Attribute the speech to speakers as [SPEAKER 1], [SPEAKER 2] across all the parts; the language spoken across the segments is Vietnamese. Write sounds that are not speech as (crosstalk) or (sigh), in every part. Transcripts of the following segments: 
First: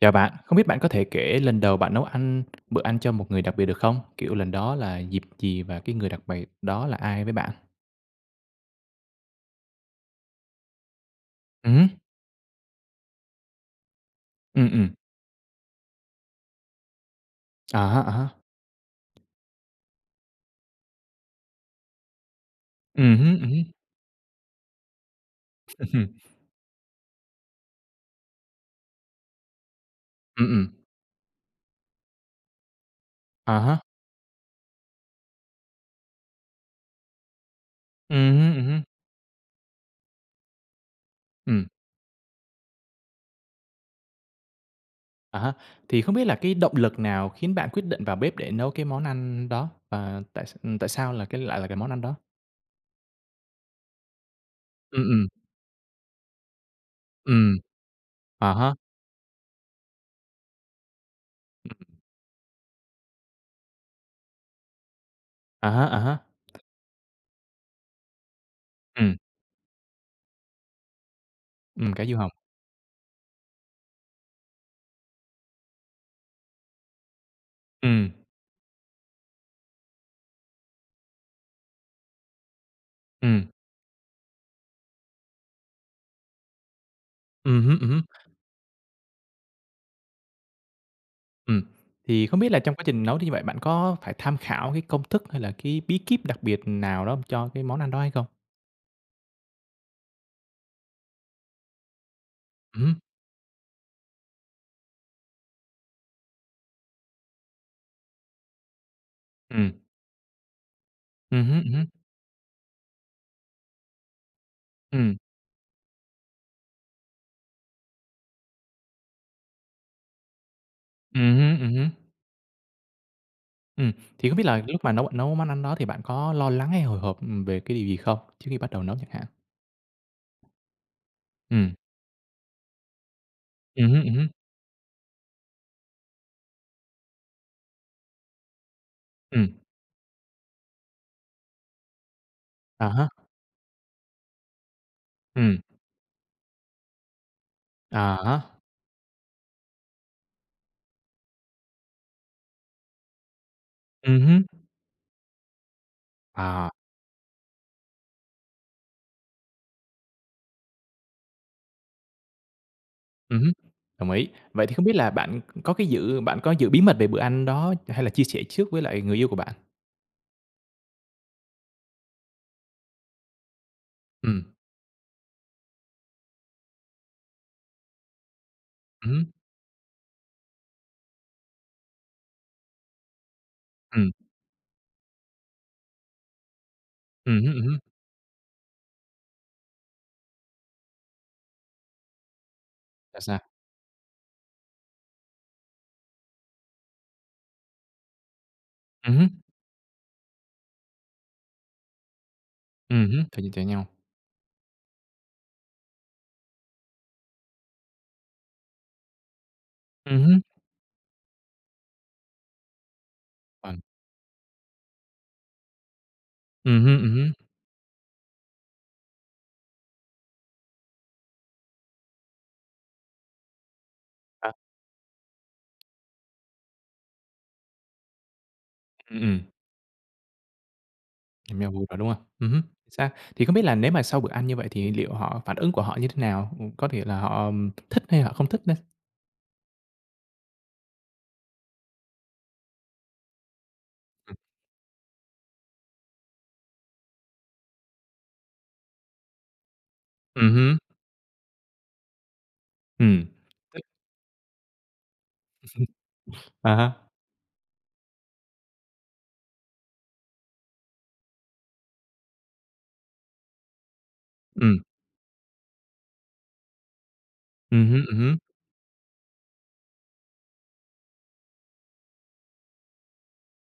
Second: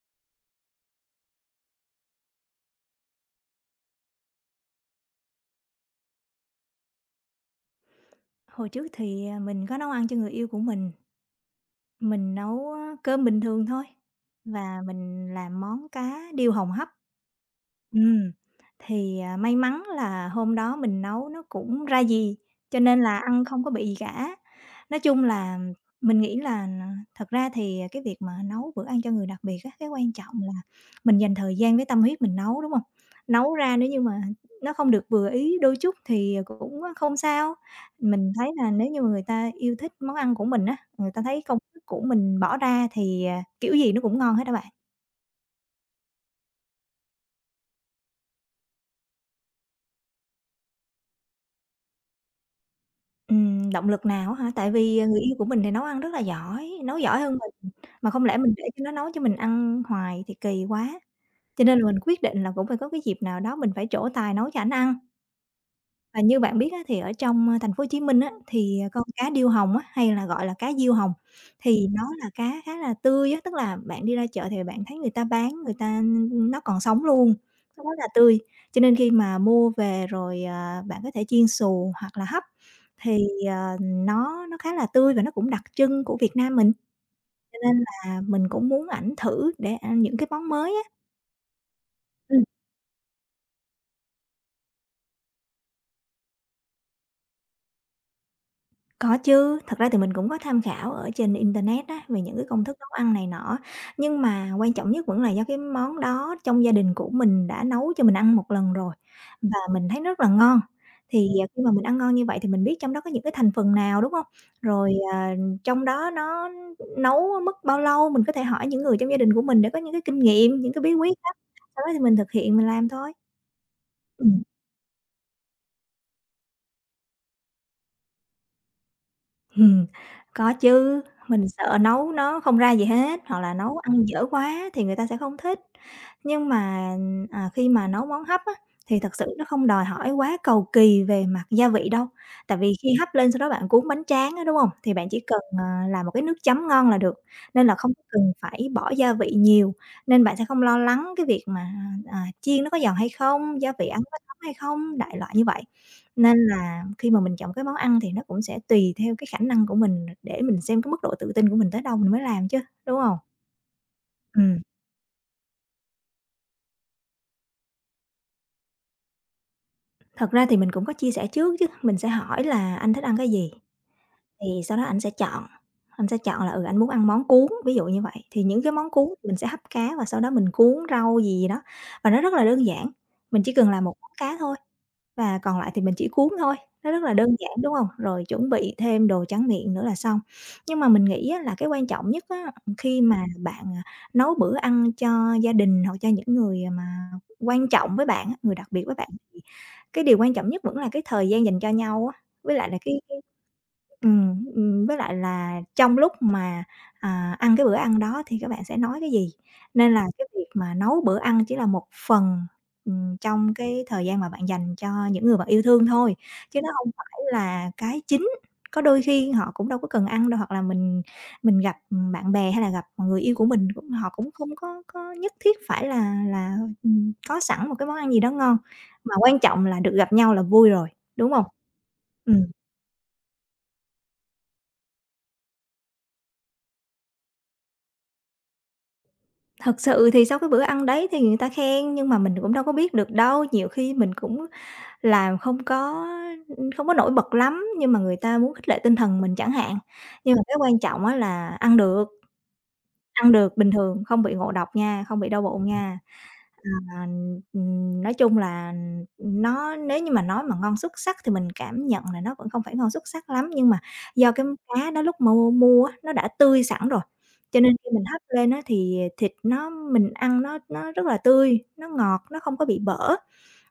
[SPEAKER 1] Chào bạn, không biết bạn có thể kể lần đầu bạn nấu ăn bữa ăn cho một người đặc biệt được không? Kiểu lần đó là dịp gì và cái người đặc biệt đó là ai với bạn?
[SPEAKER 2] Hồi trước thì, mình có nấu ăn cho người yêu của
[SPEAKER 1] Ừ,
[SPEAKER 2] mình nấu á, cơm bình thường thôi
[SPEAKER 1] ừ,
[SPEAKER 2] và
[SPEAKER 1] ừm.
[SPEAKER 2] mình làm món cá điêu hồng hấp.
[SPEAKER 1] À há, à
[SPEAKER 2] Ừm,
[SPEAKER 1] há.
[SPEAKER 2] thì, may mắn là hôm đó mình nấu nó cũng ra gì, cho nên
[SPEAKER 1] Ừ
[SPEAKER 2] là
[SPEAKER 1] hứm,
[SPEAKER 2] ăn
[SPEAKER 1] ừ hứm.
[SPEAKER 2] không có bị gì cả. Nói chung là
[SPEAKER 1] Ừm hừm.
[SPEAKER 2] mình nghĩ là thật ra thì cái việc mà nấu bữa ăn cho người đặc biệt á, cái quan trọng là
[SPEAKER 1] Ừm.
[SPEAKER 2] mình dành thời gian với tâm huyết mình nấu, đúng không? Nấu
[SPEAKER 1] À
[SPEAKER 2] ra
[SPEAKER 1] há.
[SPEAKER 2] nếu như mà nó không được vừa ý đôi chút thì cũng không sao.
[SPEAKER 1] Ừ
[SPEAKER 2] Mình thấy
[SPEAKER 1] hứm, ừ
[SPEAKER 2] là
[SPEAKER 1] hứm.
[SPEAKER 2] nếu như mà người ta yêu thích món ăn của mình á, người ta thấy công
[SPEAKER 1] Ừm.
[SPEAKER 2] sức của mình bỏ ra thì, kiểu gì nó cũng ngon hết á bạn.
[SPEAKER 1] À há. Thì không biết là cái động lực nào khiến bạn quyết định vào bếp để nấu cái món ăn đó? Và tại sao là cái lại là cái món ăn đó?
[SPEAKER 2] Động lực nào á hả? Tại
[SPEAKER 1] Ừ,
[SPEAKER 2] vì, người
[SPEAKER 1] ừ.
[SPEAKER 2] yêu của mình thì nấu ăn rất là giỏi, nấu giỏi hơn
[SPEAKER 1] Ừm.
[SPEAKER 2] mình, mà không lẽ
[SPEAKER 1] À
[SPEAKER 2] mình để
[SPEAKER 1] há.
[SPEAKER 2] cho nó nấu cho mình ăn hoài thì kỳ quá. Cho nên
[SPEAKER 1] Ừm.
[SPEAKER 2] là mình quyết định là cũng phải có cái dịp nào đó mình phải trổ tài nấu cho ảnh ăn.
[SPEAKER 1] À há, à
[SPEAKER 2] Và
[SPEAKER 1] há.
[SPEAKER 2] như bạn biết á, thì ở trong, Thành phố Hồ Chí Minh á, thì,
[SPEAKER 1] Ừ,
[SPEAKER 2] con cá điêu hồng á, hay là gọi là cá diêu hồng,
[SPEAKER 1] ừ
[SPEAKER 2] thì nó
[SPEAKER 1] cá diêu hồng.
[SPEAKER 2] là cá khá là tươi á, tức là bạn đi ra chợ thì bạn thấy người ta bán, người ta, nó còn sống luôn, nó
[SPEAKER 1] Ừ,
[SPEAKER 2] rất là tươi. Cho nên khi mà mua về rồi, bạn có thể chiên xù hoặc là hấp, thì,
[SPEAKER 1] ừ.
[SPEAKER 2] nó khá là tươi và nó cũng đặc trưng của Việt Nam mình, cho
[SPEAKER 1] Ừ
[SPEAKER 2] nên
[SPEAKER 1] hứm, hứm.
[SPEAKER 2] là mình cũng muốn ảnh thử để ăn những cái món mới á.
[SPEAKER 1] Ừm, thì không
[SPEAKER 2] Ừm.
[SPEAKER 1] biết là trong quá trình nấu thì như vậy bạn có phải tham khảo cái công thức hay là cái bí kíp đặc biệt nào đó cho cái món ăn đó hay không?
[SPEAKER 2] Có chứ, thật ra thì mình cũng có tham khảo ở trên internet á, về những cái công thức nấu
[SPEAKER 1] Ừm
[SPEAKER 2] ăn này nọ, nhưng mà quan trọng nhất vẫn là do cái món đó trong gia đình của mình đã nấu cho mình ăn một lần rồi và
[SPEAKER 1] hứm.
[SPEAKER 2] mình thấy rất là ngon. Thì,
[SPEAKER 1] Ừm,
[SPEAKER 2] khi mà
[SPEAKER 1] hứm.
[SPEAKER 2] mình ăn ngon như vậy thì mình biết trong đó có những cái thành phần nào, đúng không? Rồi,
[SPEAKER 1] Ừm,
[SPEAKER 2] trong đó nó nấu mất bao lâu, mình có thể hỏi những người trong gia đình của mình để có những cái kinh nghiệm, những cái bí quyết á,
[SPEAKER 1] ừm
[SPEAKER 2] sau
[SPEAKER 1] ừm
[SPEAKER 2] đó thì mình thực hiện mình làm thôi.
[SPEAKER 1] Ừm, thì không
[SPEAKER 2] Ừm.
[SPEAKER 1] biết là lúc mà nấu bạn nấu món ăn đó thì bạn có lo lắng hay hồi hộp về cái điều gì không? Trước khi bắt đầu nấu chẳng hạn.
[SPEAKER 2] Ừm, có chứ, mình
[SPEAKER 1] Ừm,
[SPEAKER 2] sợ nấu nó không ra gì hết, hoặc là nấu ăn
[SPEAKER 1] hứm,
[SPEAKER 2] dở
[SPEAKER 1] ừm.
[SPEAKER 2] quá thì người ta sẽ không thích. Nhưng mà, khi mà nấu món hấp á, thì thật sự nó
[SPEAKER 1] Ừm,
[SPEAKER 2] không đòi hỏi quá cầu kỳ về mặt gia vị đâu, tại vì
[SPEAKER 1] à
[SPEAKER 2] khi
[SPEAKER 1] há.
[SPEAKER 2] hấp lên sau đó bạn cuốn bánh tráng á, đúng hông? Thì bạn chỉ cần,
[SPEAKER 1] Ừm,
[SPEAKER 2] làm một cái nước chấm ngon là được, nên là không có
[SPEAKER 1] à
[SPEAKER 2] cần
[SPEAKER 1] há.
[SPEAKER 2] phải bỏ gia vị nhiều, nên bạn sẽ không lo lắng cái việc mà, chiên nó có giòn hay không, gia vị ăn có thấm
[SPEAKER 1] Ừm.
[SPEAKER 2] hay không, đại loại như vậy. Nên
[SPEAKER 1] À.
[SPEAKER 2] là khi mà mình chọn cái món ăn thì nó cũng sẽ tùy theo cái khả năng của mình để mình xem cái mức độ tự tin của mình tới đâu mình mới làm chứ, đúng hông?
[SPEAKER 1] Ừm đồng ý.
[SPEAKER 2] Ừm,
[SPEAKER 1] Vậy thì không biết là bạn có cái giữ bạn có giữ bí mật về bữa ăn đó hay là chia sẻ trước với lại người yêu của bạn?
[SPEAKER 2] thật ra thì mình cũng có chia sẻ trước chứ, mình sẽ hỏi là "Anh thích ăn cái gì?" Thì
[SPEAKER 1] Ừm,
[SPEAKER 2] sau đó ảnh sẽ chọn, anh sẽ chọn là, ừ, anh muốn ăn món cuốn, ví dụ như vậy, thì những cái món cuốn
[SPEAKER 1] ừm,
[SPEAKER 2] mình sẽ hấp cá và sau đó mình cuốn rau gì gì đó, và nó rất là đơn giản, mình chỉ cần làm một
[SPEAKER 1] ừm.
[SPEAKER 2] món cá thôi và còn lại thì mình chỉ cuốn thôi, nó rất là đơn giản,
[SPEAKER 1] Hứm,
[SPEAKER 2] đúng
[SPEAKER 1] hứm.
[SPEAKER 2] không? Rồi chuẩn bị thêm đồ tráng miệng nữa là xong. Nhưng mà mình nghĩ á là cái quan trọng nhất á, khi
[SPEAKER 1] Sao,
[SPEAKER 2] mà
[SPEAKER 1] sao?
[SPEAKER 2] bạn, nấu bữa ăn cho gia đình hoặc cho những người mà quan trọng với bạn á, người đặc biệt với bạn
[SPEAKER 1] Hứm,
[SPEAKER 2] thì cái điều quan trọng nhất vẫn là cái thời gian dành cho nhau á, với lại là cái cái
[SPEAKER 1] hứm, thời gian chạy nhau.
[SPEAKER 2] ừm, với lại là trong lúc mà, ăn cái bữa ăn đó thì các bạn sẽ nói cái gì, nên là cái
[SPEAKER 1] Hứm.
[SPEAKER 2] việc mà nấu bữa ăn chỉ là một phần, trong
[SPEAKER 1] Còn
[SPEAKER 2] cái thời gian mà bạn dành cho những người bạn yêu thương thôi, chứ nó hông
[SPEAKER 1] hứm,
[SPEAKER 2] phải
[SPEAKER 1] hứm.
[SPEAKER 2] là cái chính. Có đôi khi họ cũng đâu có cần ăn đâu, hoặc là mình gặp, bạn bè hay là gặp người yêu của mình cũng họ cũng không
[SPEAKER 1] À,
[SPEAKER 2] có có nhất thiết phải là, có sẵn một cái món ăn gì đó ngon, mà
[SPEAKER 1] ừm,
[SPEAKER 2] quan
[SPEAKER 1] ừm,
[SPEAKER 2] trọng là được gặp nhau là vui rồi, đúng hông?
[SPEAKER 1] cùng nhau vui rồi, đúng hông?
[SPEAKER 2] Ừm.
[SPEAKER 1] Hứm, chính xác. Thì không biết là nếu mà sau bữa ăn như vậy thì liệu họ phản ứng của họ như thế nào? Có thể là họ thích hay họ không thích đây?
[SPEAKER 2] Thật sự thì sau cái bữa ăn đấy thì người ta khen, nhưng mà mình cũng đâu có biết được đâu, nhiều khi mình
[SPEAKER 1] Ừm.
[SPEAKER 2] cũng làm không có, không có nổi bật lắm, nhưng mà người ta muốn khích lệ tinh thần mình chẳng hạn. Nhưng mà cái
[SPEAKER 1] Hứm,
[SPEAKER 2] quan trọng á là
[SPEAKER 1] ừm.
[SPEAKER 2] ăn được bình
[SPEAKER 1] Tức
[SPEAKER 2] thường, không bị ngộ độc nha, không bị đau bụng nha.
[SPEAKER 1] à
[SPEAKER 2] Ờ,
[SPEAKER 1] há,
[SPEAKER 2] nói chung là nó nếu như mà nói mà ngon xuất sắc thì mình cảm nhận là nó vẫn không phải ngon xuất sắc lắm, nhưng mà do cái
[SPEAKER 1] ừm,
[SPEAKER 2] cá đó lúc mà mua á, nó đã tươi sẵn rồi, cho nên khi mình
[SPEAKER 1] hứm,
[SPEAKER 2] hấp
[SPEAKER 1] hứm,
[SPEAKER 2] lên á thì thịt nó mình ăn nó rất là tươi, nó ngọt, nó không có bị bở.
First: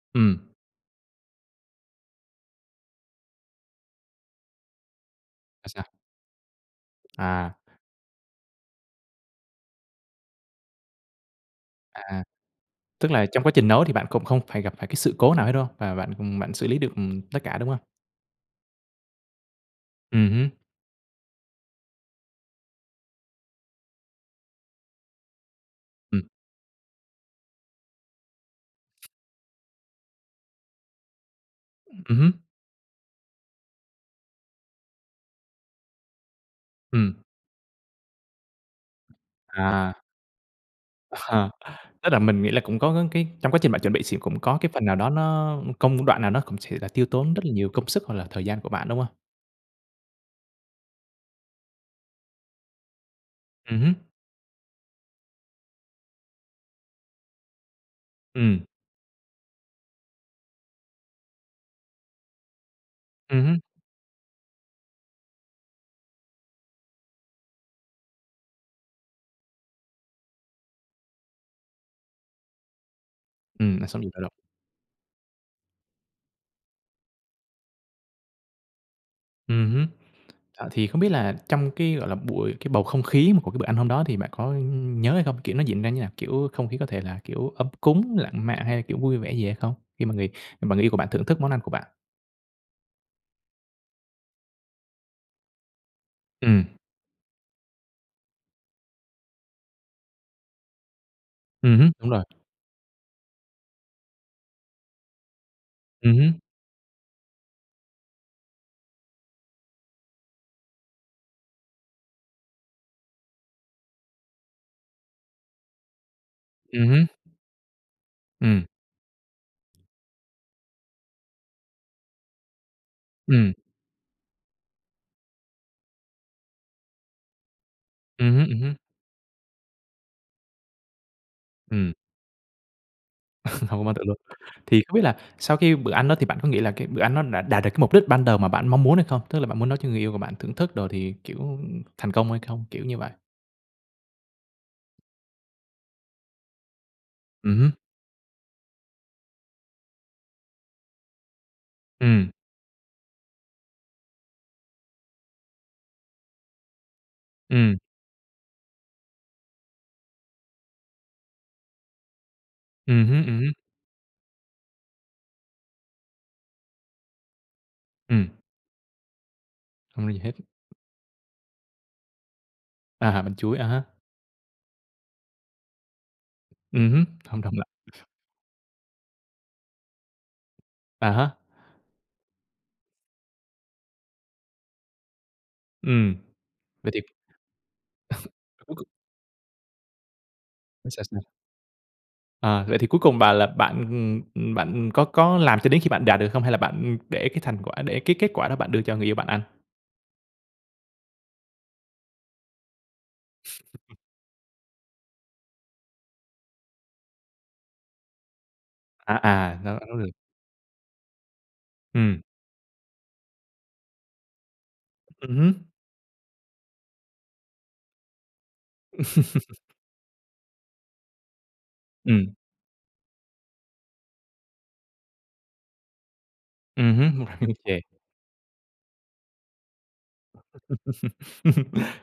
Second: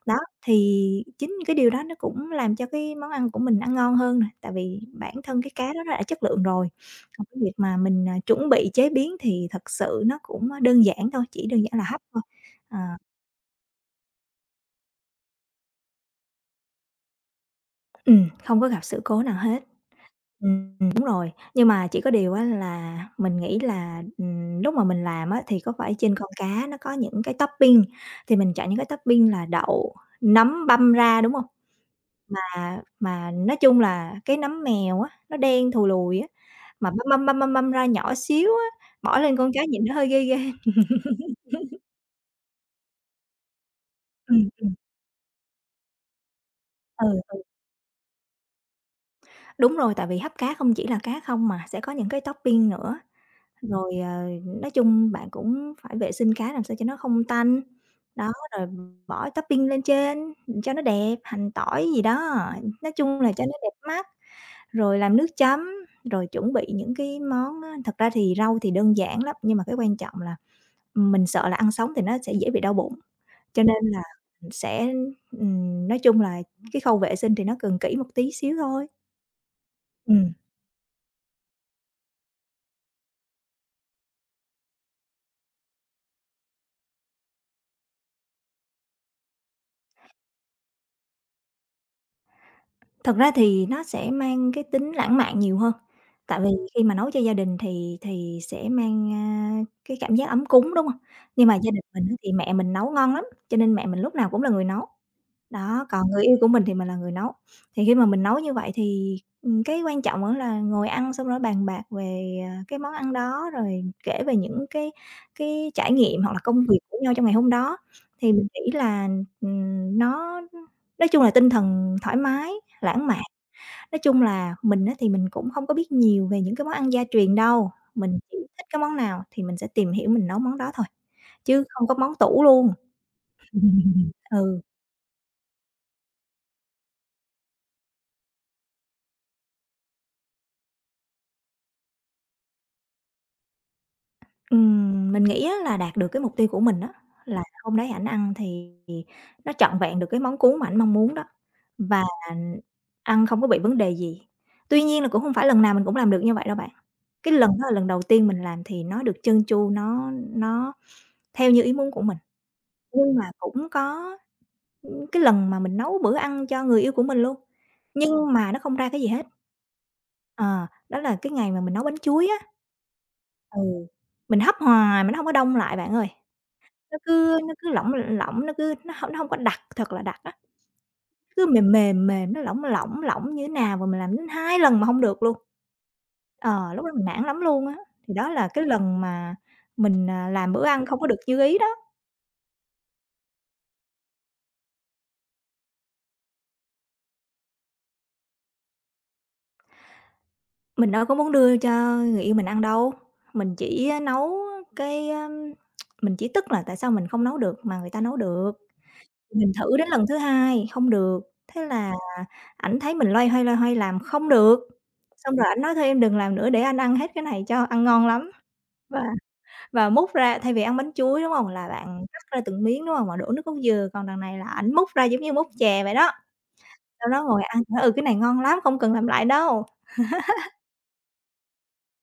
[SPEAKER 2] Đó,
[SPEAKER 1] ừm.
[SPEAKER 2] thì chính cái điều đó nó cũng làm cho cái món ăn của mình ăn ngon hơn nè, tại vì bản thân cái cá
[SPEAKER 1] Sao,
[SPEAKER 2] đó nó đã
[SPEAKER 1] sao?
[SPEAKER 2] chất lượng rồi. Còn cái việc
[SPEAKER 1] À,
[SPEAKER 2] mà mình, chuẩn bị chế biến thì thật sự nó cũng, đơn giản thôi, chỉ đơn giản là hấp thôi.
[SPEAKER 1] à,
[SPEAKER 2] Ờ.
[SPEAKER 1] tức là trong quá trình nấu thì bạn cũng không phải gặp phải cái sự cố nào hết, đúng hông? Và bạn, bạn xử lý được, tất cả, đúng hông?
[SPEAKER 2] Ừ, không có gặp sự cố nào hết.
[SPEAKER 1] Hứm,
[SPEAKER 2] Đúng rồi, nhưng mà chỉ có điều á là mình nghĩ là, lúc mà mình làm á thì có phải trên
[SPEAKER 1] ừm,
[SPEAKER 2] con cá nó có những cái topping, thì mình chọn những cái topping là đậu, nấm băm ra, đúng không?
[SPEAKER 1] hứm,
[SPEAKER 2] Mà nói chung là cái nấm mèo á, nó đen thù lùi á, mà
[SPEAKER 1] ừm.
[SPEAKER 2] băm ra nhỏ xíu á, bỏ lên con cá nhìn
[SPEAKER 1] À.
[SPEAKER 2] nó hơi ghê ghê.
[SPEAKER 1] (laughs) Tức là mình nghĩ là cũng có cái trong quá trình bạn chuẩn bị thì cũng
[SPEAKER 2] Ừm,
[SPEAKER 1] có cái phần nào đó nó công đoạn nào nó cũng sẽ là tiêu tốn
[SPEAKER 2] ừ,
[SPEAKER 1] rất là nhiều công sức hoặc là thời gian của bạn, đúng hông?
[SPEAKER 2] đúng rồi, tại vì hấp cá không chỉ là cá không mà, sẽ có những cái topping nữa. Rồi,
[SPEAKER 1] Hứm,
[SPEAKER 2] nói chung bạn cũng phải vệ sinh cá làm sao cho nó không tanh. Đó,
[SPEAKER 1] ừm,
[SPEAKER 2] rồi bỏ topping lên trên cho nó đẹp, hành tỏi gì đó, nói chung là cho nó
[SPEAKER 1] hứm,
[SPEAKER 2] đẹp mắt, rồi làm nước chấm, rồi chuẩn bị những cái món á, thật ra thì rau thì đơn giản lắm, nhưng mà cái quan trọng là mình sợ là ăn sống thì nó sẽ dễ bị đau bụng, cho nên
[SPEAKER 1] là xong
[SPEAKER 2] là
[SPEAKER 1] việc đầu độc.
[SPEAKER 2] sẽ nói chung là cái khâu vệ sinh thì nó cần kỹ một tí xíu thôi.
[SPEAKER 1] Hứm.
[SPEAKER 2] Ừm.
[SPEAKER 1] Ờ, thì không biết là trong cái, gọi là, buổi cái bầu không khí mà của cái bữa ăn hôm đó thì bạn có nhớ hay không? Kiểu, nó diễn ra như nào? Kiểu, không khí có thể là, kiểu, ấm cúng, lãng mạn hay là, kiểu, vui vẻ gì hay không? Khi mà người yêu của bạn thưởng thức món ăn của bạn.
[SPEAKER 2] Thật ra thì nó sẽ mang cái tính lãng mạn nhiều hơn, tại vì
[SPEAKER 1] Ừm,
[SPEAKER 2] khi mà nấu cho gia đình thì sẽ mang, cái cảm giác ấm cúng, đúng hông? Nhưng mà gia đình
[SPEAKER 1] hứm,
[SPEAKER 2] mình
[SPEAKER 1] đúng
[SPEAKER 2] á
[SPEAKER 1] rồi.
[SPEAKER 2] thì mẹ mình nấu ngon lắm, cho nên mẹ mình lúc nào cũng là người nấu. Đó, còn người
[SPEAKER 1] Hứm,
[SPEAKER 2] yêu của mình thì mình là người nấu. Thì khi mà mình nấu như vậy thì, cái quan trọng vẫn là ngồi ăn xong rồi bàn bạc về, cái món ăn đó, rồi kể về những cái trải nghiệm hoặc là công việc của
[SPEAKER 1] hứm,
[SPEAKER 2] nhau trong ngày hôm đó. Thì mình
[SPEAKER 1] ừm,
[SPEAKER 2] nghĩ là, nó nói chung là tinh thần thoải mái, lãng mạn.
[SPEAKER 1] ừm,
[SPEAKER 2] Nói chung là mình á thì mình cũng không có biết nhiều về những cái món ăn gia truyền đâu, mình chỉ
[SPEAKER 1] hứm,
[SPEAKER 2] thích
[SPEAKER 1] hứm,
[SPEAKER 2] cái món nào thì mình sẽ tìm hiểu mình nấu món đó thôi, chứ không
[SPEAKER 1] ừm.
[SPEAKER 2] có món tủ luôn.
[SPEAKER 1] Hông (laughs) có mơ tưởng luôn.
[SPEAKER 2] Ừ,
[SPEAKER 1] Thì không biết là sau khi bữa ăn đó thì bạn có nghĩ là cái bữa ăn nó đã đạt được cái mục đích ban đầu mà bạn mong muốn hay không? Tức là bạn muốn nói cho người yêu của bạn thưởng thức đồ thì, kiểu, thành công hay không? Kiểu như vậy.
[SPEAKER 2] mình nghĩ á là đạt được cái mục tiêu của mình á, là
[SPEAKER 1] Hứm,
[SPEAKER 2] hôm đấy ảnh ăn thì nó trọn vẹn được cái món cuốn mà ảnh mong muốn đó, và
[SPEAKER 1] ừm,
[SPEAKER 2] ăn không có bị vấn đề gì. Tuy nhiên là cũng không phải lần nào mình cũng làm được như vậy đâu bạn. Cái lần đó là
[SPEAKER 1] ừm,
[SPEAKER 2] lần đầu tiên mình làm thì nó được trơn tru, nó theo như ý muốn của mình, nhưng
[SPEAKER 1] hứm,
[SPEAKER 2] mà
[SPEAKER 1] hứm,
[SPEAKER 2] cũng có cái lần mà mình nấu bữa ăn cho người yêu của mình luôn,
[SPEAKER 1] ừm,
[SPEAKER 2] nhưng mà nó không ra cái gì hết.
[SPEAKER 1] không nói gì hết.
[SPEAKER 2] Ờ, đó là cái ngày mà mình nấu bánh chuối á.
[SPEAKER 1] À, bánh chuối,
[SPEAKER 2] Ừ,
[SPEAKER 1] à há,
[SPEAKER 2] mình hấp hoài mà nó hông có đông lại bạn ơi, nó
[SPEAKER 1] hứm,
[SPEAKER 2] cứ
[SPEAKER 1] không
[SPEAKER 2] nó
[SPEAKER 1] đồng lặp,
[SPEAKER 2] cứ lỏng lỏng, nó hông có đặc, thật là đặc á,
[SPEAKER 1] à há,
[SPEAKER 2] cứ mềm mềm mềm, nó lỏng lỏng lỏng như thế nào mà mình làm đến 2 lần mà hông được luôn.
[SPEAKER 1] ừm.
[SPEAKER 2] Ờ, lúc
[SPEAKER 1] Vậy
[SPEAKER 2] đó
[SPEAKER 1] thì
[SPEAKER 2] mình nản lắm luôn á, thì đó là cái
[SPEAKER 1] cuối cùng
[SPEAKER 2] lần mà mình, làm bữa ăn
[SPEAKER 1] nó
[SPEAKER 2] không
[SPEAKER 1] sao,
[SPEAKER 2] có được
[SPEAKER 1] sao?
[SPEAKER 2] như ý đó.
[SPEAKER 1] Ờ, vậy thì cuối cùng bà là bạn, bạn có làm cho đến khi bạn đạt được không? Hay là bạn để cái thành quả để cái kết quả đó bạn đưa cho người yêu bạn ăn?
[SPEAKER 2] Mình đâu có muốn đưa cho người yêu mình ăn đâu, mình chỉ, nấu cái, a mình chỉ tức là tại sao mình không nấu được mà người ta nấu được.
[SPEAKER 1] À,
[SPEAKER 2] Mình
[SPEAKER 1] à,
[SPEAKER 2] thử
[SPEAKER 1] nấu
[SPEAKER 2] đến
[SPEAKER 1] nấu
[SPEAKER 2] lần
[SPEAKER 1] được.
[SPEAKER 2] thứ hai, không được, thế là
[SPEAKER 1] Ừm,
[SPEAKER 2] ảnh thấy mình loay hoay làm không được, xong rồi
[SPEAKER 1] hứm.
[SPEAKER 2] ảnh nói thôi em đừng làm nữa để anh ăn hết cái này cho, ăn ngon lắm. Và
[SPEAKER 1] (laughs)
[SPEAKER 2] và múc ra thay vì ăn bánh chuối, đúng không? Là bạn cắt
[SPEAKER 1] Ừm,
[SPEAKER 2] ra từng miếng, đúng không, mà đổ nước cốt dừa, còn đằng này là ảnh múc ra giống như múc chè vậy đó, sau
[SPEAKER 1] hứm,
[SPEAKER 2] đó
[SPEAKER 1] một đoạn
[SPEAKER 2] ngồi
[SPEAKER 1] ngân
[SPEAKER 2] ăn,
[SPEAKER 1] chè.
[SPEAKER 2] nói: "Ừ, cái này ngon lắm, không cần làm lại đâu."
[SPEAKER 1] (laughs)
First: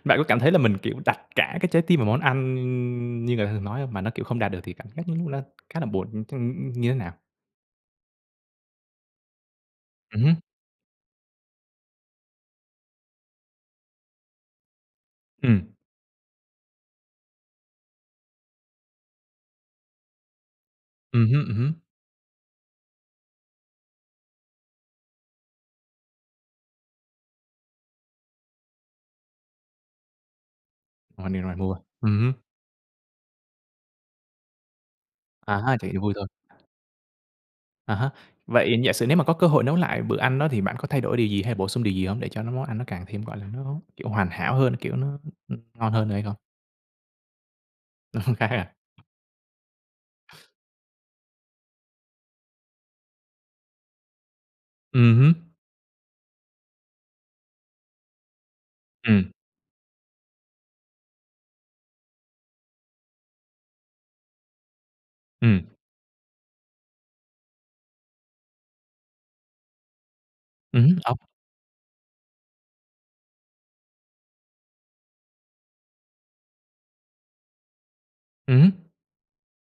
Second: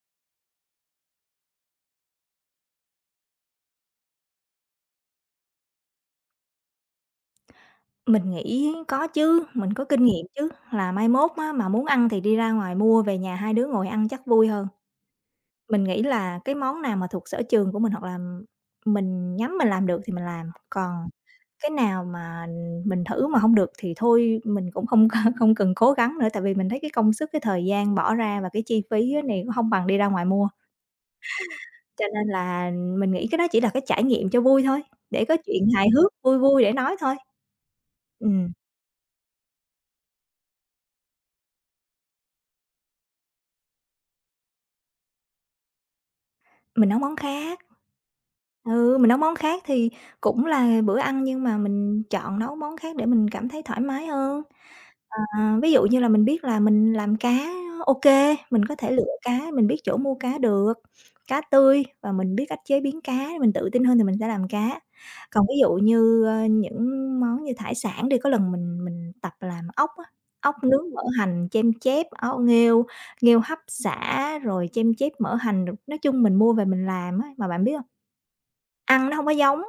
[SPEAKER 1] Bạn có cảm thấy là mình, kiểu, đặt cả cái trái tim vào món ăn như người ta thường nói hông? Mà nó, kiểu, không đạt được thì cảm giác lúc đó khá là buồn, ch như thế nào?
[SPEAKER 2] Mình nghĩ có chứ, mình có kinh nghiệm
[SPEAKER 1] Hứm,
[SPEAKER 2] chứ, là mai mốt á mà muốn ăn thì đi ra ngoài mua về nhà hai đứa ngồi ăn chắc vui hơn.
[SPEAKER 1] ừm,
[SPEAKER 2] Mình nghĩ là cái món nào mà thuộc sở trường của mình hoặc là mình nhắm mình làm được thì mình làm, còn cái
[SPEAKER 1] hứm.
[SPEAKER 2] nào mà mình thử mà không được thì thôi mình cũng không (laughs) không cần cố gắng nữa, tại vì mình thấy cái công sức, cái thời gian bỏ ra và cái chi phí á này cũng không bằng đi ra ngoài mua.
[SPEAKER 1] Ngoài đi ngoài mua,
[SPEAKER 2] Cho nên
[SPEAKER 1] ừm
[SPEAKER 2] là mình nghĩ cái đó chỉ là cái trải nghiệm cho vui thôi, để có
[SPEAKER 1] à
[SPEAKER 2] chuyện
[SPEAKER 1] ha chỉ
[SPEAKER 2] hài
[SPEAKER 1] nghiệm vui
[SPEAKER 2] hước,
[SPEAKER 1] thôi,
[SPEAKER 2] vui vui để nói thôi.
[SPEAKER 1] à ha.
[SPEAKER 2] Ừm,
[SPEAKER 1] Vậy giả sử nếu mà có cơ hội nấu lại bữa ăn đó thì bạn có thay đổi điều gì hay bổ sung điều gì không để cho nó món ăn nó càng thêm, gọi là, nó, kiểu, hoàn hảo hơn, kiểu, nó, ngon hơn nữa hay không?
[SPEAKER 2] mình nấu món khác.
[SPEAKER 1] (laughs) Khác à?
[SPEAKER 2] Ừ, mình nấu món khác thì cũng là bữa ăn nhưng mà mình chọn nấu món khác để mình cảm thấy thoải mái hơn.
[SPEAKER 1] Hứm,
[SPEAKER 2] À, ví dụ như là mình biết là mình làm cá, ok, mình có thể lựa
[SPEAKER 1] ừm,
[SPEAKER 2] cá, mình biết chỗ mua cá được, cá tươi và mình biết cách chế biến cá, mình tự tin hơn thì mình sẽ làm cá. Còn ví
[SPEAKER 1] ừm,
[SPEAKER 2] dụ như, những món như hải sản đi, có lần mình tập làm ốc á, ốc nướng mỡ
[SPEAKER 1] ốc,
[SPEAKER 2] hành, chem chép, ốc nghêu, nghêu hấp sả rồi chem chép mỡ hành, nói chung mình mua về mình làm á. Mà bạn biết không,
[SPEAKER 1] ừm
[SPEAKER 2] ăn nó không có giống.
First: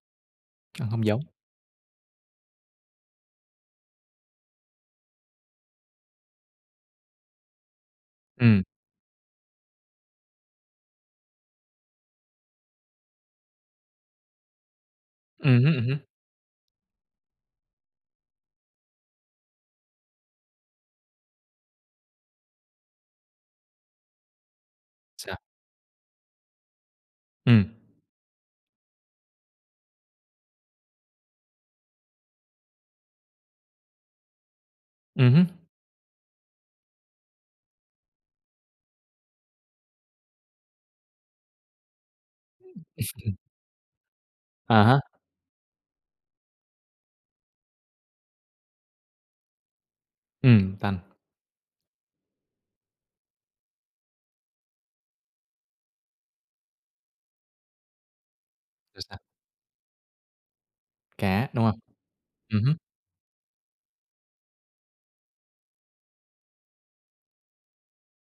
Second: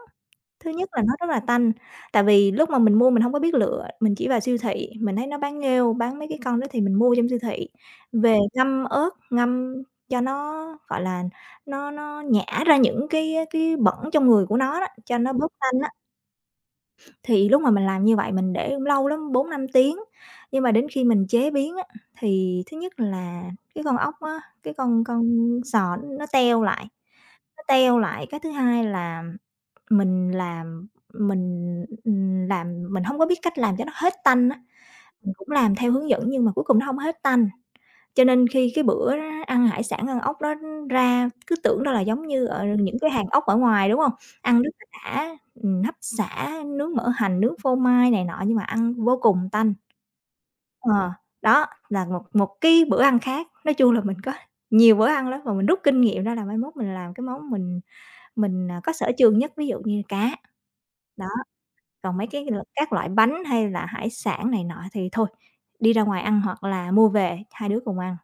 [SPEAKER 2] Thứ nhất là
[SPEAKER 1] không
[SPEAKER 2] nó
[SPEAKER 1] giống,
[SPEAKER 2] rất là tanh, tại vì lúc mà mình mua mình hông có biết lựa, mình chỉ vào siêu thị, mình thấy nó bán nghêu, bán mấy cái con đó thì mình mua trong siêu thị, về
[SPEAKER 1] ừm,
[SPEAKER 2] ngâm ớt, ngâm cho nó, gọi là, nó nhả ra những cái bẩn trong người của nó đó, cho nó bớt
[SPEAKER 1] hứm,
[SPEAKER 2] tanh á.
[SPEAKER 1] hứm.
[SPEAKER 2] Thì lúc mà mình làm như vậy mình để lâu lắm, 4-5 tiếng, nhưng mà đến khi mình chế biến á, thì thứ nhất là cái con ốc á, cái con
[SPEAKER 1] Sao?
[SPEAKER 2] sò nó
[SPEAKER 1] Ừm,
[SPEAKER 2] teo lại, cái thứ hai là mình làm mình, làm mình hông có biết cách làm cho nó hết tanh á. Mình
[SPEAKER 1] ừm.
[SPEAKER 2] cũng làm theo hướng dẫn nhưng mà cuối cùng nó hông hết tanh, cho nên khi cái bữa đó ăn hải sản, ăn ốc đó ra cứ tưởng đó là giống như ở những cái hàng ốc ở ngoài, đúng hông? Ăn rất
[SPEAKER 1] À
[SPEAKER 2] là
[SPEAKER 1] há,
[SPEAKER 2] đã, hấp xả, nướng mỡ hành, nướng phô mai này nọ nhưng mà ăn vô cùng tanh.
[SPEAKER 1] tành,
[SPEAKER 2] Ờ, đó là một một cái bữa ăn khác. Nói chung là mình có nhiều bữa ăn lắm và mình rút kinh nghiệm ra là mai mốt mình làm cái món mình có
[SPEAKER 1] rồi
[SPEAKER 2] sở
[SPEAKER 1] sao?
[SPEAKER 2] trường nhất, ví dụ như cá. Đó.
[SPEAKER 1] Cá, đúng hông?
[SPEAKER 2] Còn mấy cái l
[SPEAKER 1] Hứm,
[SPEAKER 2] các loại bánh hay là hải sản này nọ thì thôi, đi ra ngoài ăn hoặc là mua về hai đứa cùng ăn.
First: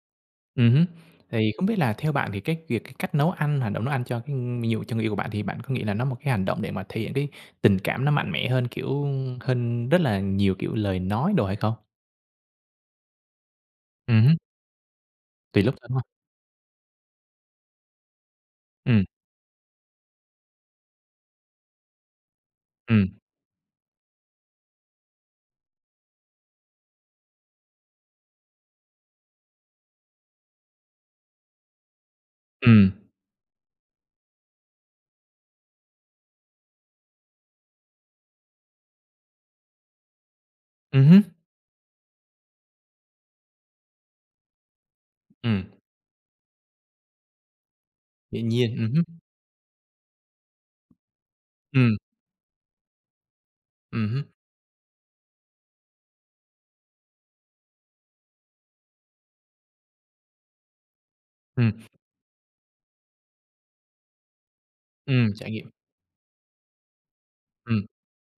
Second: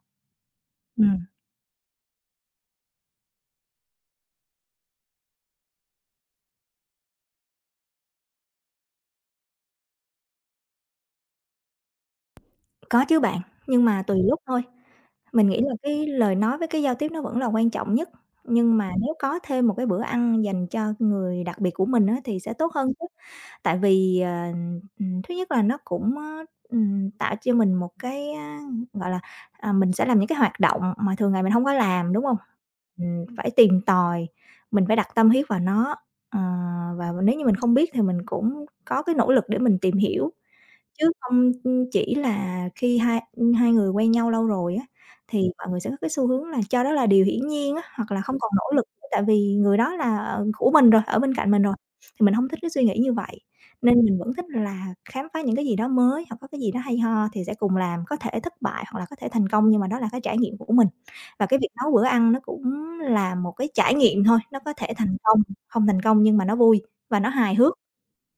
[SPEAKER 1] hứm.
[SPEAKER 2] Ừm.
[SPEAKER 1] Thì không biết là theo bạn thì cái việc cái cách nấu ăn, hành động nấu ăn cho cái ví dụ cho người yêu của bạn thì bạn có nghĩ là nó một cái hành động để mà thể hiện cái tình cảm nó mạnh mẽ hơn, kiểu, hơn rất là nhiều, kiểu, lời nói đồ hay không?
[SPEAKER 2] Có chứ bạn, nhưng mà tùy
[SPEAKER 1] Hứm,
[SPEAKER 2] lúc thôi. Mình nghĩ
[SPEAKER 1] tùy lúc
[SPEAKER 2] là
[SPEAKER 1] thôi, đúng hông?
[SPEAKER 2] cái lời nói với cái giao tiếp nó vẫn là quan trọng nhất, nhưng mà
[SPEAKER 1] Ừm,
[SPEAKER 2] nếu có thêm một cái bữa ăn dành cho người đặc biệt của mình á thì sẽ tốt hơn.
[SPEAKER 1] ừm,
[SPEAKER 2] Tại vì, thứ nhất là nó cũng, tạo cho mình một cái, gọi là, mình sẽ làm những cái hoạt động mà thường ngày mình không có làm, đúng không?
[SPEAKER 1] ừm,
[SPEAKER 2] Phải tìm tòi, mình phải đặt tâm huyết vào nó, ờ, và nếu như mình không biết thì mình cũng có cái nỗ lực để mình tìm hiểu. Chứ
[SPEAKER 1] hứm,
[SPEAKER 2] không, ừ, chỉ là khi hai người quen nhau lâu rồi á, thì
[SPEAKER 1] ừm,
[SPEAKER 2] mọi người sẽ có cái xu hướng là cho đó là điều hiển nhiên á, hoặc là không
[SPEAKER 1] dĩ
[SPEAKER 2] còn
[SPEAKER 1] nhiên,
[SPEAKER 2] nỗ lực
[SPEAKER 1] hứm,
[SPEAKER 2] nữa tại vì người đó là, của mình rồi, ở bên cạnh mình rồi.
[SPEAKER 1] ừm,
[SPEAKER 2] Thì mình hông thích cái suy nghĩ như vậy, nên mình
[SPEAKER 1] hứm,
[SPEAKER 2] vẫn thích là khám phá những cái gì đó mới hoặc có cái gì đó hay ho thì sẽ cùng làm, có thể thất bại hoặc là có thể thành công nhưng mà đó là cái trải nghiệm của mình. Và cái việc
[SPEAKER 1] ừm,
[SPEAKER 2] nấu bữa ăn nó cũng là một cái trải nghiệm thôi, nó có thể thành công,
[SPEAKER 1] trải nghiệm,
[SPEAKER 2] không thành công nhưng mà nó vui. Và nó hài hước.
[SPEAKER 1] ừm,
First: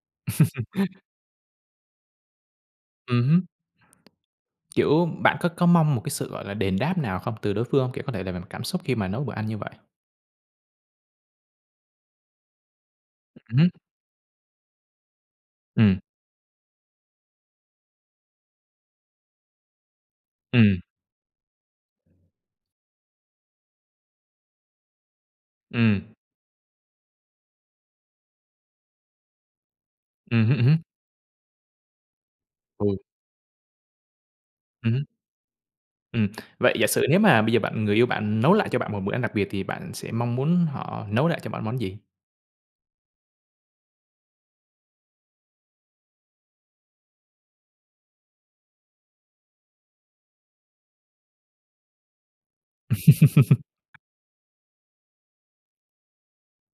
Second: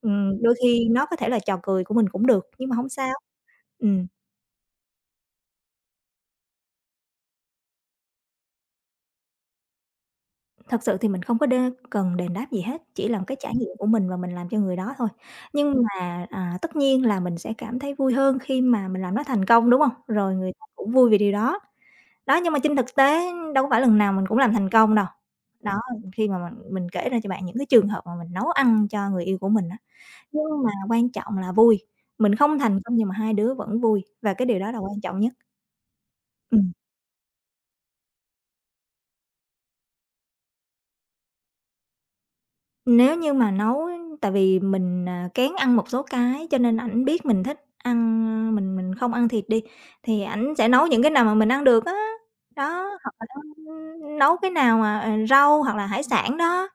[SPEAKER 2] Đôi khi nó có thể là trò cười của mình cũng được, nhưng mà hổng sao.
[SPEAKER 1] hứm.
[SPEAKER 2] Ừm,
[SPEAKER 1] Kiểu, bạn có mong một cái sự, gọi là, đền đáp nào không từ đối phương hông? Kiểu, có thể là về mặt cảm xúc khi mà nấu bữa ăn như vậy.
[SPEAKER 2] thật sự thì mình không có cần đền đáp gì hết, chỉ là một cái trải
[SPEAKER 1] Hứm,
[SPEAKER 2] nghiệm của mình và mình làm cho người đó thôi. Nhưng
[SPEAKER 1] ừm.
[SPEAKER 2] mà, tất nhiên là mình sẽ cảm thấy vui hơn khi mà mình làm nó thành công, đúng hông? Rồi người ta
[SPEAKER 1] Ừm,
[SPEAKER 2] cũng vui vì điều đó. Đó, nhưng mà trên thực tế đâu có phải lần nào mình cũng làm thành công đâu. Đó,
[SPEAKER 1] ừm,
[SPEAKER 2] khi mà mình kể ra cho bạn những cái trường hợp mà mình nấu ăn cho người yêu của mình á,
[SPEAKER 1] hứm,
[SPEAKER 2] nhưng mà
[SPEAKER 1] hứm.
[SPEAKER 2] quan trọng là vui, mình không thành
[SPEAKER 1] Ừ,
[SPEAKER 2] công nhưng mà hai đứa vẫn vui và cái điều đó là quan
[SPEAKER 1] hứm,
[SPEAKER 2] trọng nhất.
[SPEAKER 1] ừm.
[SPEAKER 2] Ừm,
[SPEAKER 1] Vậy giả sử nếu mà bây giờ người yêu bạn nấu lại cho bạn một bữa ăn đặc biệt thì bạn sẽ mong muốn họ nấu lại cho bạn món gì?
[SPEAKER 2] nếu như mà nấu á tại vì mình, kén ăn một số cái cho nên ảnh biết mình thích ăn, ơ, mình không ăn thịt đi, thì ảnh sẽ nấu những cái nào mà mình ăn được á. Đó, hoặc là nấu,
[SPEAKER 1] (laughs)
[SPEAKER 2] nấu cái nào mà, rau hoặc là hải sản đó.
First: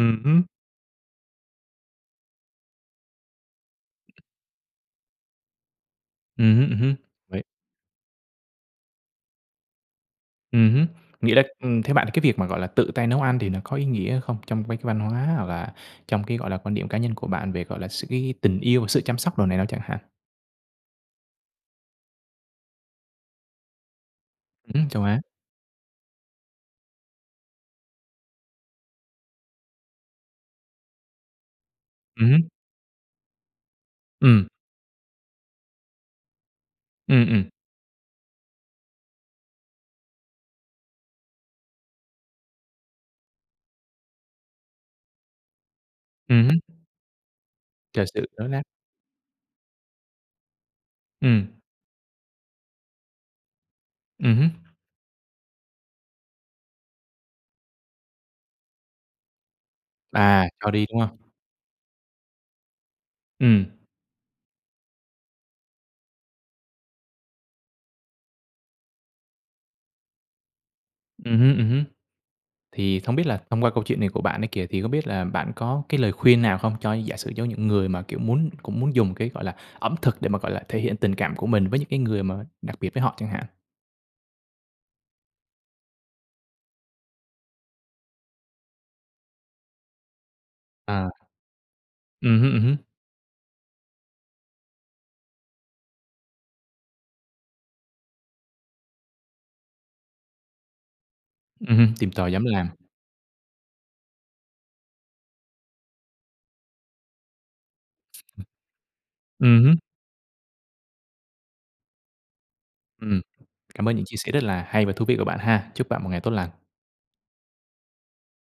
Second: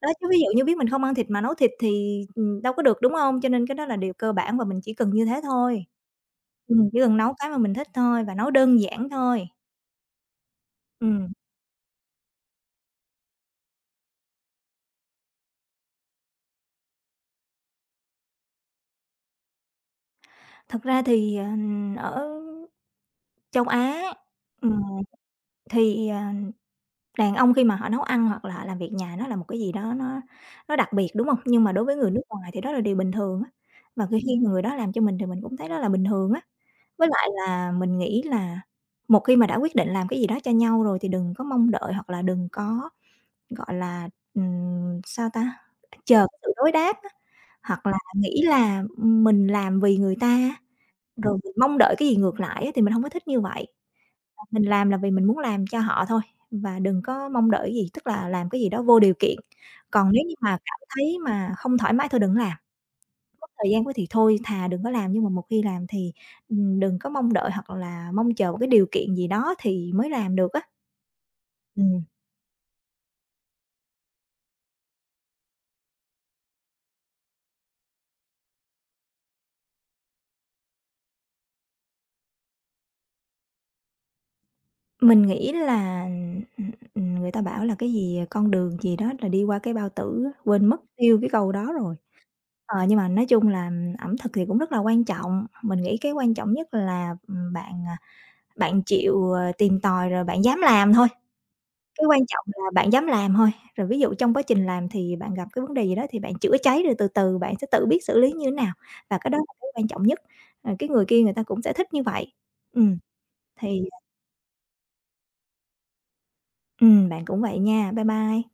[SPEAKER 2] Đó, chứ ví
[SPEAKER 1] hứm,
[SPEAKER 2] dụ như biết mình không ăn thịt mà nấu thịt thì, đâu có được, đúng hông? Cho nên cái đó là điều cơ bản và mình chỉ cần như thế thôi.
[SPEAKER 1] hứm, hứm.
[SPEAKER 2] Chỉ cần nấu
[SPEAKER 1] Vậy
[SPEAKER 2] cái mà mình thích thôi và nấu đơn giản thôi.
[SPEAKER 1] hứm,
[SPEAKER 2] Ừm,
[SPEAKER 1] nghĩa là, theo bạn cái việc mà, gọi là, tự tay nấu ăn thì nó có ý nghĩa không? Trong cái văn hóa hoặc là trong cái, gọi là, quan điểm cá nhân của bạn về, gọi là, sự cái tình yêu và sự chăm sóc đồ này đó chẳng hạn?
[SPEAKER 2] thật ra thì, ở châu Á, ừm,
[SPEAKER 1] Châu Á.
[SPEAKER 2] thì, đàn ông khi mà họ nấu ăn hoặc là họ làm việc nhà nó là một cái gì đó nó đặc biệt, đúng hông? Nhưng mà đối với người nước
[SPEAKER 1] Hứm,
[SPEAKER 2] ngoài thì đó là điều bình thường á, và khi khi
[SPEAKER 1] ừm,
[SPEAKER 2] mà người đó làm cho mình thì mình cũng thấy đó là bình thường á. Với
[SPEAKER 1] ừm,
[SPEAKER 2] lại
[SPEAKER 1] ừm,
[SPEAKER 2] là mình nghĩ là một khi mà đã quyết định làm cái gì đó cho nhau rồi thì đừng có mong đợi hoặc là đừng có, gọi là, sao ta, chờ cái sự
[SPEAKER 1] hứm,
[SPEAKER 2] đối đáp á, hoặc là
[SPEAKER 1] chờ sự
[SPEAKER 2] nghĩ
[SPEAKER 1] đối đáp.
[SPEAKER 2] là, mình làm vì người ta rồi
[SPEAKER 1] Ừm,
[SPEAKER 2] mình mong đợi cái gì ngược lại á thì mình hông có thích như vậy.
[SPEAKER 1] hứm.
[SPEAKER 2] Mình làm là vì mình muốn làm cho họ thôi và đừng có mong đợi gì, tức là làm cái gì đó vô điều kiện. Còn nếu như
[SPEAKER 1] À,
[SPEAKER 2] mà
[SPEAKER 1] cho
[SPEAKER 2] cảm
[SPEAKER 1] đi, đúng
[SPEAKER 2] thấy
[SPEAKER 1] hông?
[SPEAKER 2] mà không thoải mái thôi đừng làm, mất
[SPEAKER 1] Ừm,
[SPEAKER 2] thời gian quá thì thôi, thà đừng có làm, nhưng mà một khi làm thì, đừng có mong đợi hoặc là mong chờ một cái điều kiện gì đó thì mới làm được á.
[SPEAKER 1] hứm, hứm.
[SPEAKER 2] Ừm,
[SPEAKER 1] Thì không biết là thông qua câu chuyện này của bạn ấy kìa, thì không biết là bạn có cái lời khuyên nào không cho giả sử cho những người mà, kiểu, muốn cũng muốn dùng cái, gọi là, ẩm thực để mà, gọi là, thể hiện tình cảm của mình với những cái người mà đặc biệt với họ chẳng hạn?
[SPEAKER 2] mình nghĩ là, người ta bảo là cái gì, con đường gì đó là đi qua cái bao tử á, quên mất
[SPEAKER 1] À,
[SPEAKER 2] tiêu cái câu đó rồi.
[SPEAKER 1] hứm, hứm,
[SPEAKER 2] Ờ, nhưng mà nói chung là ừ, ẩm thực thì cũng rất là quan trọng, mình nghĩ cái quan trọng nhất là, bạn chịu, tìm tòi rồi bạn dám làm thôi,
[SPEAKER 1] hưm,
[SPEAKER 2] cái
[SPEAKER 1] tìm
[SPEAKER 2] quan
[SPEAKER 1] tòi dám
[SPEAKER 2] trọng
[SPEAKER 1] làm.
[SPEAKER 2] là bạn dám làm thôi. Rồi ví dụ trong quá trình làm thì bạn gặp cái vấn đề gì đó thì bạn chữa cháy rồi từ từ bạn sẽ tự biết xử lý như thế nào, và cái đó là cái
[SPEAKER 1] Hứm,
[SPEAKER 2] quan trọng nhất. Ờ, cái người kia người ta cũng sẽ thích như vậy. Ừm,
[SPEAKER 1] ừm.
[SPEAKER 2] thì
[SPEAKER 1] Cảm ơn những chia sẻ rất là hay và thú vị của bạn ha. Chúc bạn một ngày tốt lành.
[SPEAKER 2] bạn cũng vậy nha. Bye bye.